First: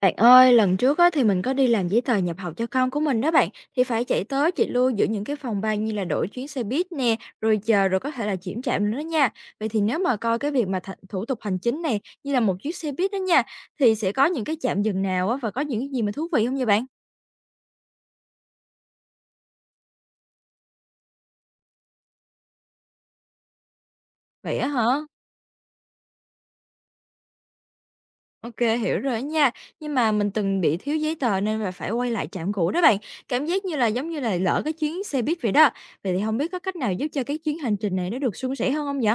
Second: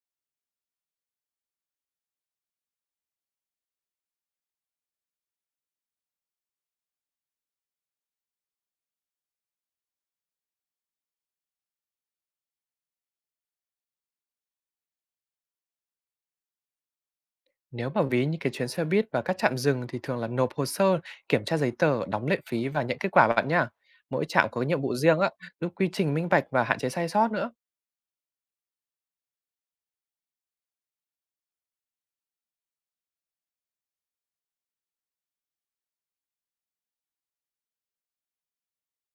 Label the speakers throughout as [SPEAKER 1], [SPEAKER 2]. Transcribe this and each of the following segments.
[SPEAKER 1] Bạn ơi, lần trước á, thì mình có đi làm giấy tờ nhập học cho con của mình đó bạn, thì phải chạy tới chị lui giữa những cái phòng ban như là đổi chuyến xe buýt nè, rồi chờ rồi có thể là chuyển trạm nữa đó nha. Vậy thì nếu mà coi cái việc mà thủ tục hành chính này như là một chuyến xe buýt đó nha, thì sẽ có những cái trạm dừng nào á, và có những cái gì mà thú vị không vậy bạn?
[SPEAKER 2] Nếu mà ví như cái chuyến xe buýt và các trạm dừng thì thường là nộp hồ sơ, kiểm tra giấy tờ, đóng lệ phí và nhận kết quả bạn nhá. Mỗi trạm
[SPEAKER 1] Vậy
[SPEAKER 2] có
[SPEAKER 1] á
[SPEAKER 2] nhiệm
[SPEAKER 1] hả?
[SPEAKER 2] vụ riêng á, giúp quy trình minh bạch và hạn chế sai sót nữa.
[SPEAKER 1] Ok, hiểu rồi đó nha. Nhưng mà mình từng bị thiếu giấy tờ nên là phải quay lại trạm cũ đó bạn. Cảm giác như là giống như là lỡ cái chuyến xe buýt vậy đó. Vậy thì không biết có cách nào giúp cho cái chuyến hành trình này nó được suôn sẻ hơn không vậy?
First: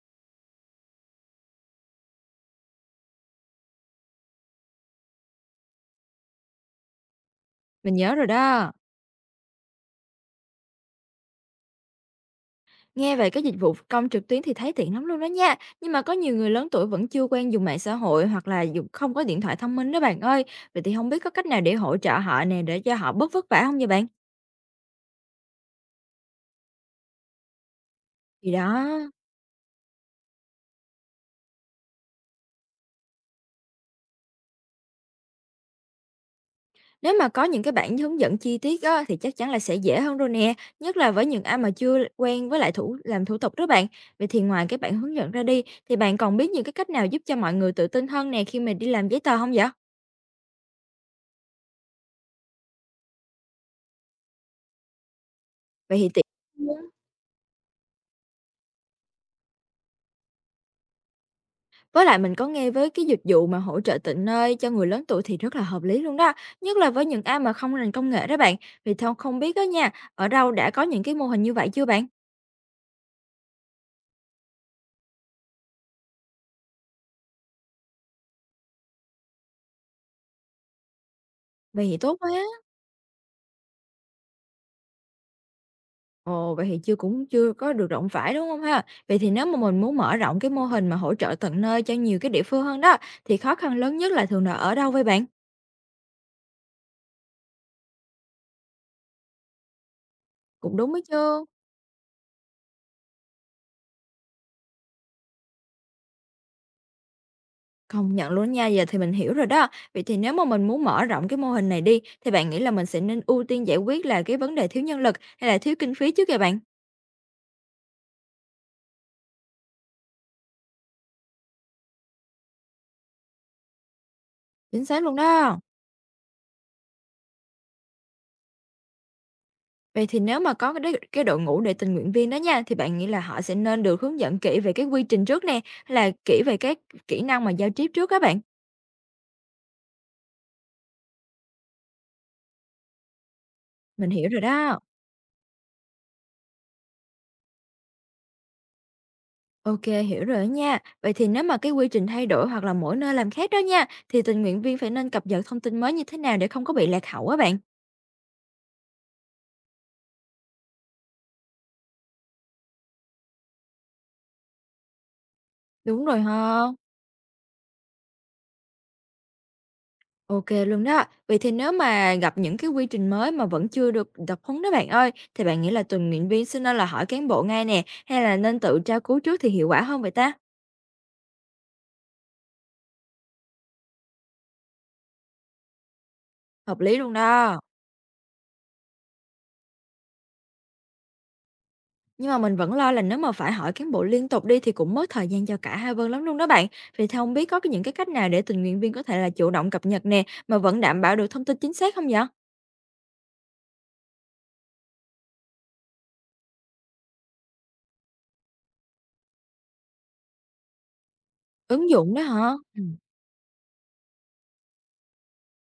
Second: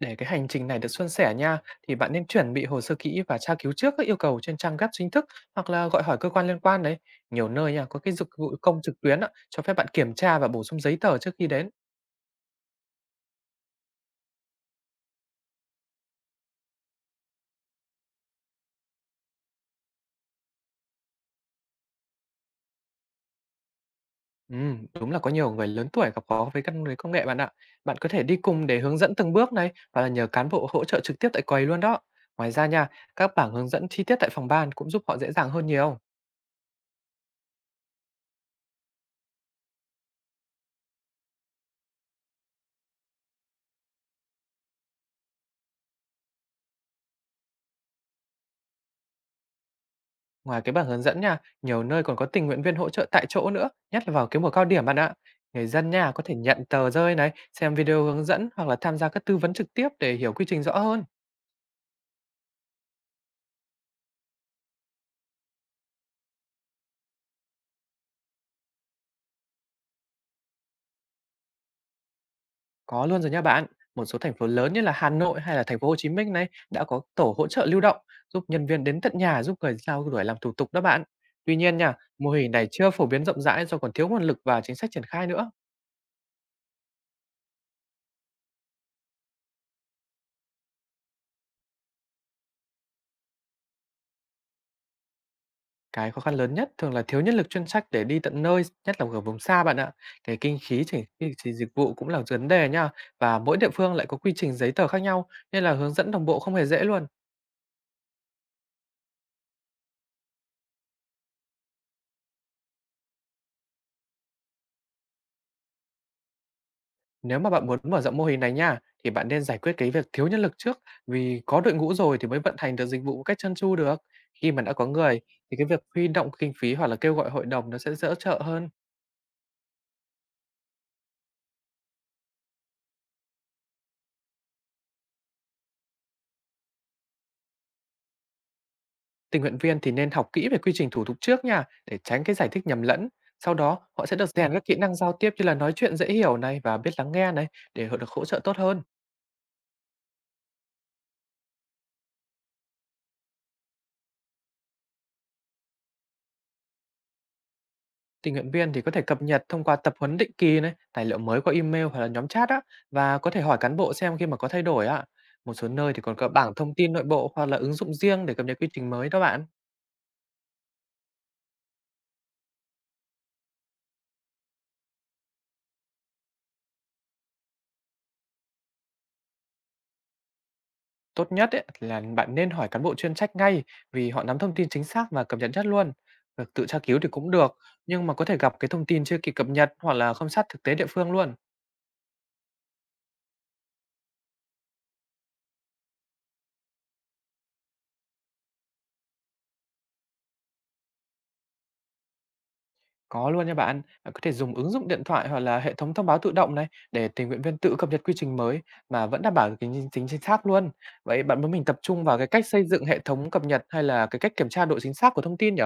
[SPEAKER 2] Để cái hành trình này được suôn sẻ nha, thì bạn nên chuẩn bị hồ sơ kỹ và tra cứu trước các yêu cầu trên trang web chính thức, hoặc là gọi hỏi cơ quan liên quan đấy. Nhiều nơi nha,
[SPEAKER 1] Mình
[SPEAKER 2] có
[SPEAKER 1] nhớ
[SPEAKER 2] cái
[SPEAKER 1] rồi
[SPEAKER 2] dịch vụ
[SPEAKER 1] đó.
[SPEAKER 2] công trực tuyến á, cho phép bạn kiểm tra và bổ sung giấy tờ trước khi đến.
[SPEAKER 1] Nghe về cái dịch vụ công trực tuyến thì thấy tiện lắm luôn đó nha. Nhưng mà có nhiều người lớn tuổi vẫn chưa quen dùng mạng xã hội hoặc là dùng không có điện thoại thông minh đó bạn ơi. Vậy thì không biết có cách nào để hỗ trợ họ nè để cho họ bớt vất vả không vậy bạn?
[SPEAKER 2] Đúng là có nhiều người lớn tuổi gặp khó với công nghệ bạn ạ. Bạn có thể đi
[SPEAKER 1] Thì
[SPEAKER 2] cùng
[SPEAKER 1] đó,
[SPEAKER 2] để hướng dẫn từng bước này, và là nhờ cán bộ hỗ trợ trực tiếp tại quầy luôn đó. Ngoài ra nha, các bảng hướng dẫn chi tiết tại phòng ban cũng giúp họ dễ dàng hơn nhiều.
[SPEAKER 1] nếu mà có những cái bản hướng dẫn chi tiết á, thì chắc chắn là sẽ dễ hơn rồi nè. Nhất là với những ai mà chưa quen với lại làm thủ tục đó bạn. Vậy thì ngoài cái bản hướng dẫn ra đi, thì bạn còn biết những cái cách nào giúp cho mọi người tự tin hơn nè khi mà đi làm giấy tờ không vậy?
[SPEAKER 2] Ngoài cái bảng hướng dẫn nha, nhiều nơi còn có tình nguyện viên hỗ trợ tại chỗ nữa, nhất là vào cái mùa cao điểm bạn ạ. Người dân
[SPEAKER 1] Vậy thì
[SPEAKER 2] nha
[SPEAKER 1] tiện.
[SPEAKER 2] có thể nhận tờ rơi này, xem video hướng dẫn, hoặc là tham gia các tư vấn trực tiếp để hiểu quy trình rõ hơn.
[SPEAKER 1] Với lại mình có nghe với cái dịch vụ mà hỗ trợ tận nơi cho người lớn tuổi thì rất là hợp lý luôn đó, nhất là với những ai mà không rành công nghệ đó bạn. Vì theo không biết đó nha, ở đâu đã có những cái mô hình như vậy chưa bạn?
[SPEAKER 2] Có luôn rồi nha bạn. Một số thành phố lớn như là Hà Nội hay là thành phố Hồ Chí Minh này đã có tổ hỗ trợ lưu động, giúp nhân viên đến tận nhà giúp người giao đuổi làm thủ tục đó bạn. Tuy nhiên
[SPEAKER 1] Vậy
[SPEAKER 2] nha,
[SPEAKER 1] thì tốt quá.
[SPEAKER 2] mô hình này chưa phổ biến rộng rãi do còn thiếu nguồn lực và chính sách triển khai nữa.
[SPEAKER 1] Ồ, vậy thì chưa có được rộng rãi đúng không ha? Vậy thì nếu mà mình muốn mở rộng cái mô hình mà hỗ trợ tận nơi cho nhiều cái địa phương hơn đó, thì khó khăn lớn nhất là thường là ở đâu vậy bạn?
[SPEAKER 2] Cái khó khăn lớn nhất thường là thiếu nhân lực chuyên trách để đi tận nơi, nhất là ở vùng xa bạn ạ. Cái kinh
[SPEAKER 1] Cũng
[SPEAKER 2] phí
[SPEAKER 1] đúng ấy
[SPEAKER 2] chỉnh chi-
[SPEAKER 1] chưa.
[SPEAKER 2] chi dịch vụ cũng là vấn đề nha. Và mỗi địa phương lại có quy trình giấy tờ khác nhau, nên là hướng dẫn đồng bộ không hề dễ luôn.
[SPEAKER 1] Công nhận luôn nha, giờ thì mình hiểu rồi đó. Vậy thì nếu mà mình muốn mở rộng cái mô hình này đi, thì bạn nghĩ là mình sẽ nên ưu tiên giải quyết là cái vấn đề thiếu nhân lực hay là thiếu kinh phí trước kìa bạn?
[SPEAKER 2] Nếu mà bạn muốn mở rộng mô hình này nha, thì bạn nên giải quyết cái việc thiếu nhân lực trước, vì có đội ngũ rồi thì mới vận hành được dịch vụ một cách trơn tru được. Khi mà đã
[SPEAKER 1] Chính
[SPEAKER 2] có
[SPEAKER 1] xác luôn
[SPEAKER 2] người thì
[SPEAKER 1] đó.
[SPEAKER 2] cái việc huy động kinh phí hoặc là kêu gọi hội đồng nó sẽ dễ trợ hơn.
[SPEAKER 1] Vậy thì nếu mà có cái đội ngũ để tình nguyện viên đó nha, thì bạn nghĩ là họ sẽ nên được hướng dẫn kỹ về cái quy trình trước nè, hay là kỹ về các kỹ năng mà giao tiếp trước các bạn?
[SPEAKER 2] Tình nguyện viên thì nên học kỹ về quy trình thủ tục trước nha, để tránh cái giải thích nhầm lẫn. Sau đó, họ
[SPEAKER 1] Mình
[SPEAKER 2] sẽ
[SPEAKER 1] hiểu
[SPEAKER 2] được
[SPEAKER 1] rồi
[SPEAKER 2] rèn các kỹ
[SPEAKER 1] đó.
[SPEAKER 2] năng giao tiếp như là nói chuyện dễ hiểu này, và biết lắng nghe này, để họ được hỗ trợ tốt hơn.
[SPEAKER 1] Ok, hiểu rồi đó nha. Vậy thì nếu mà cái quy trình thay đổi hoặc là mỗi nơi làm khác đó nha, thì tình nguyện viên phải nên cập nhật thông tin mới như thế nào để không có bị lạc hậu á bạn?
[SPEAKER 2] Tình nguyện viên thì có thể cập nhật thông qua tập huấn định kỳ này, tài liệu mới qua email hoặc là nhóm chat á, và có thể hỏi cán bộ xem khi mà có thay đổi ạ. Một số nơi thì
[SPEAKER 1] Đúng
[SPEAKER 2] còn
[SPEAKER 1] rồi
[SPEAKER 2] có bảng
[SPEAKER 1] ha.
[SPEAKER 2] thông tin nội bộ hoặc là ứng dụng riêng để cập nhật quy trình mới đó bạn.
[SPEAKER 1] OK luôn đó. Vậy thì nếu mà gặp những cái quy trình mới mà vẫn chưa được tập huấn đó bạn ơi, thì bạn nghĩ là tình nguyện viên sẽ nên là hỏi cán bộ ngay nè, hay là nên tự tra cứu trước thì hiệu quả hơn vậy ta?
[SPEAKER 2] Tốt nhất ấy, là bạn nên hỏi cán bộ chuyên trách ngay, vì họ nắm thông tin chính xác và cập nhật nhất luôn. Việc tự tra
[SPEAKER 1] Hợp lý
[SPEAKER 2] cứu thì
[SPEAKER 1] luôn
[SPEAKER 2] cũng được,
[SPEAKER 1] đó.
[SPEAKER 2] nhưng mà có thể gặp cái thông tin chưa kịp cập nhật hoặc là không sát thực tế địa phương luôn.
[SPEAKER 1] Nhưng mà mình vẫn lo là nếu mà phải hỏi cán bộ liên tục đi thì cũng mất thời gian cho cả hai bên lắm luôn đó bạn. Vậy thì không biết những cái cách nào để tình nguyện viên có thể là chủ động cập nhật nè, mà vẫn đảm bảo được thông tin chính xác không vậy?
[SPEAKER 2] Có luôn nha bạn. Bạn có thể dùng ứng dụng điện thoại hoặc là hệ thống thông báo tự động này, để tình nguyện viên tự cập nhật quy trình mới mà vẫn đảm bảo được tính chính xác luôn. Vậy bạn muốn mình tập
[SPEAKER 1] Ứng
[SPEAKER 2] trung
[SPEAKER 1] dụng
[SPEAKER 2] vào
[SPEAKER 1] đó
[SPEAKER 2] cái cách
[SPEAKER 1] hả?
[SPEAKER 2] xây
[SPEAKER 1] Ừ.
[SPEAKER 2] dựng hệ thống cập nhật, hay là cái cách kiểm tra độ chính xác của thông tin nhỉ?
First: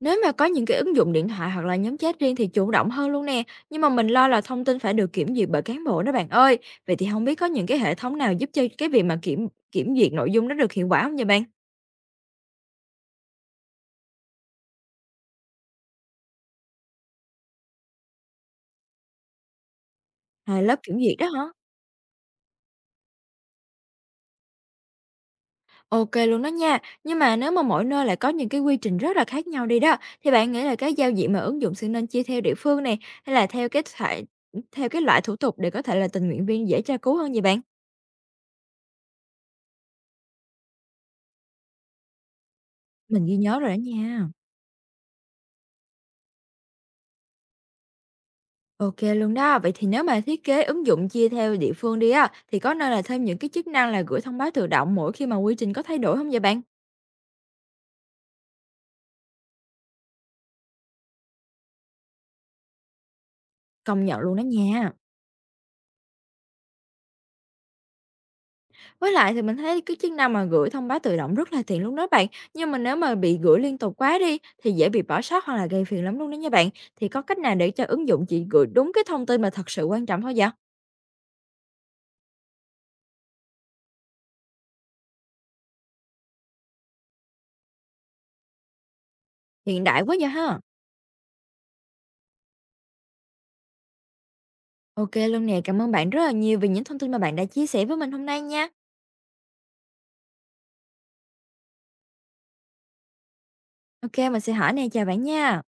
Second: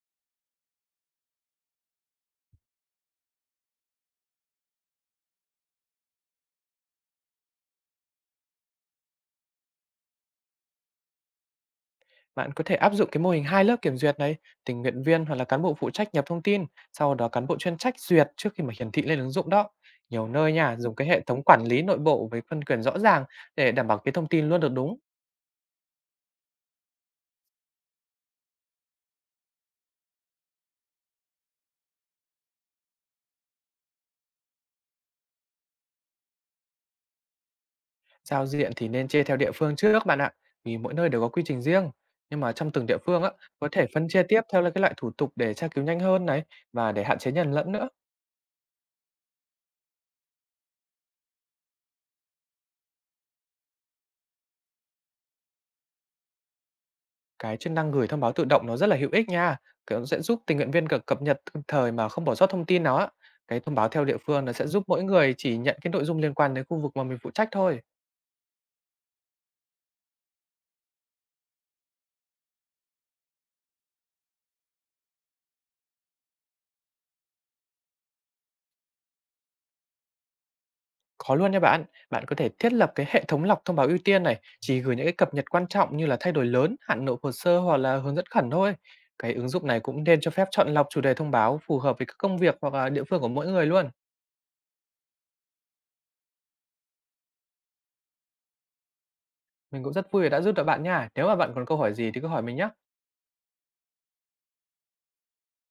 [SPEAKER 1] Nếu mà có những cái ứng dụng điện thoại hoặc là nhóm chat riêng thì chủ động hơn luôn nè, nhưng mà mình lo là thông tin phải được kiểm duyệt bởi cán bộ đó bạn ơi. Vậy thì không biết có những cái hệ thống nào giúp cho cái việc mà kiểm kiểm duyệt nội dung nó được hiệu quả không vậy bạn?
[SPEAKER 2] Bạn có thể áp dụng cái mô hình hai lớp kiểm duyệt này, tình nguyện viên hoặc là cán bộ phụ trách nhập thông tin, sau đó cán bộ chuyên trách duyệt trước khi mà hiển thị lên ứng dụng đó. Nhiều nơi
[SPEAKER 1] À,
[SPEAKER 2] nha,
[SPEAKER 1] lớp
[SPEAKER 2] dùng
[SPEAKER 1] kiểm
[SPEAKER 2] cái
[SPEAKER 1] duyệt
[SPEAKER 2] hệ
[SPEAKER 1] đó
[SPEAKER 2] thống
[SPEAKER 1] hả?
[SPEAKER 2] quản lý nội bộ với phân quyền rõ ràng, để đảm bảo cái thông tin luôn được đúng.
[SPEAKER 1] Ok luôn đó nha. Nhưng mà nếu mà mỗi nơi lại có những cái quy trình rất là khác nhau đi đó, thì bạn nghĩ là cái giao diện mà ứng dụng sẽ nên chia theo địa phương này hay là theo cái loại thủ tục để có thể là tình nguyện viên dễ tra cứu hơn vậy bạn?
[SPEAKER 2] Giao diện thì nên chia theo địa phương trước bạn ạ, vì mỗi nơi đều có quy trình riêng. Nhưng mà trong từng địa phương
[SPEAKER 1] Mình
[SPEAKER 2] á,
[SPEAKER 1] ghi nhớ
[SPEAKER 2] có
[SPEAKER 1] rồi đó
[SPEAKER 2] thể phân chia
[SPEAKER 1] nha.
[SPEAKER 2] tiếp theo là cái loại thủ tục, để tra cứu nhanh hơn này và để hạn chế nhầm lẫn nữa.
[SPEAKER 1] OK luôn đó. Vậy thì nếu mà thiết kế ứng dụng chia theo địa phương đi á, thì có nên là thêm những cái chức năng là gửi thông báo tự động mỗi khi mà quy trình có thay đổi không vậy bạn?
[SPEAKER 2] Cái chức năng gửi thông báo tự động nó rất là hữu ích nha. Kiểu nó sẽ giúp tình nguyện viên cập cập nhật kịp thời mà không bỏ sót thông tin nào á. Cái thông báo
[SPEAKER 1] Công
[SPEAKER 2] theo địa
[SPEAKER 1] nhận luôn đó
[SPEAKER 2] phương nó sẽ giúp
[SPEAKER 1] nha.
[SPEAKER 2] mỗi người chỉ nhận cái nội dung liên quan đến khu vực mà mình phụ trách thôi.
[SPEAKER 1] Với lại thì mình thấy cái chức năng mà gửi thông báo tự động rất là tiện luôn đó bạn, nhưng mà nếu mà bị gửi liên tục quá đi thì dễ bị bỏ sót hoặc là gây phiền lắm luôn đó nha bạn. Thì có cách nào để cho ứng dụng chỉ gửi đúng cái thông tin mà thật sự quan trọng thôi vậy?
[SPEAKER 2] Có luôn nha bạn. Bạn có thể thiết lập cái hệ thống lọc thông báo ưu tiên này, chỉ gửi những cái cập nhật quan trọng như là thay đổi lớn, hạn nộp hồ sơ hoặc là hướng dẫn khẩn thôi. Cái ứng dụng này
[SPEAKER 1] Hiện đại
[SPEAKER 2] cũng
[SPEAKER 1] quá
[SPEAKER 2] nên
[SPEAKER 1] vậy
[SPEAKER 2] cho phép
[SPEAKER 1] ha.
[SPEAKER 2] chọn lọc chủ đề thông báo phù hợp với các công việc hoặc là địa phương của mỗi người luôn.
[SPEAKER 1] OK luôn nè, cảm ơn bạn rất là nhiều vì những thông tin mà bạn đã chia sẻ với mình hôm nay nha.
[SPEAKER 2] Mình cũng rất vui vì đã giúp được bạn nha. Nếu mà bạn còn câu hỏi gì thì cứ hỏi mình nhé.
[SPEAKER 1] OK, mình sẽ hỏi nè, chào bạn nha.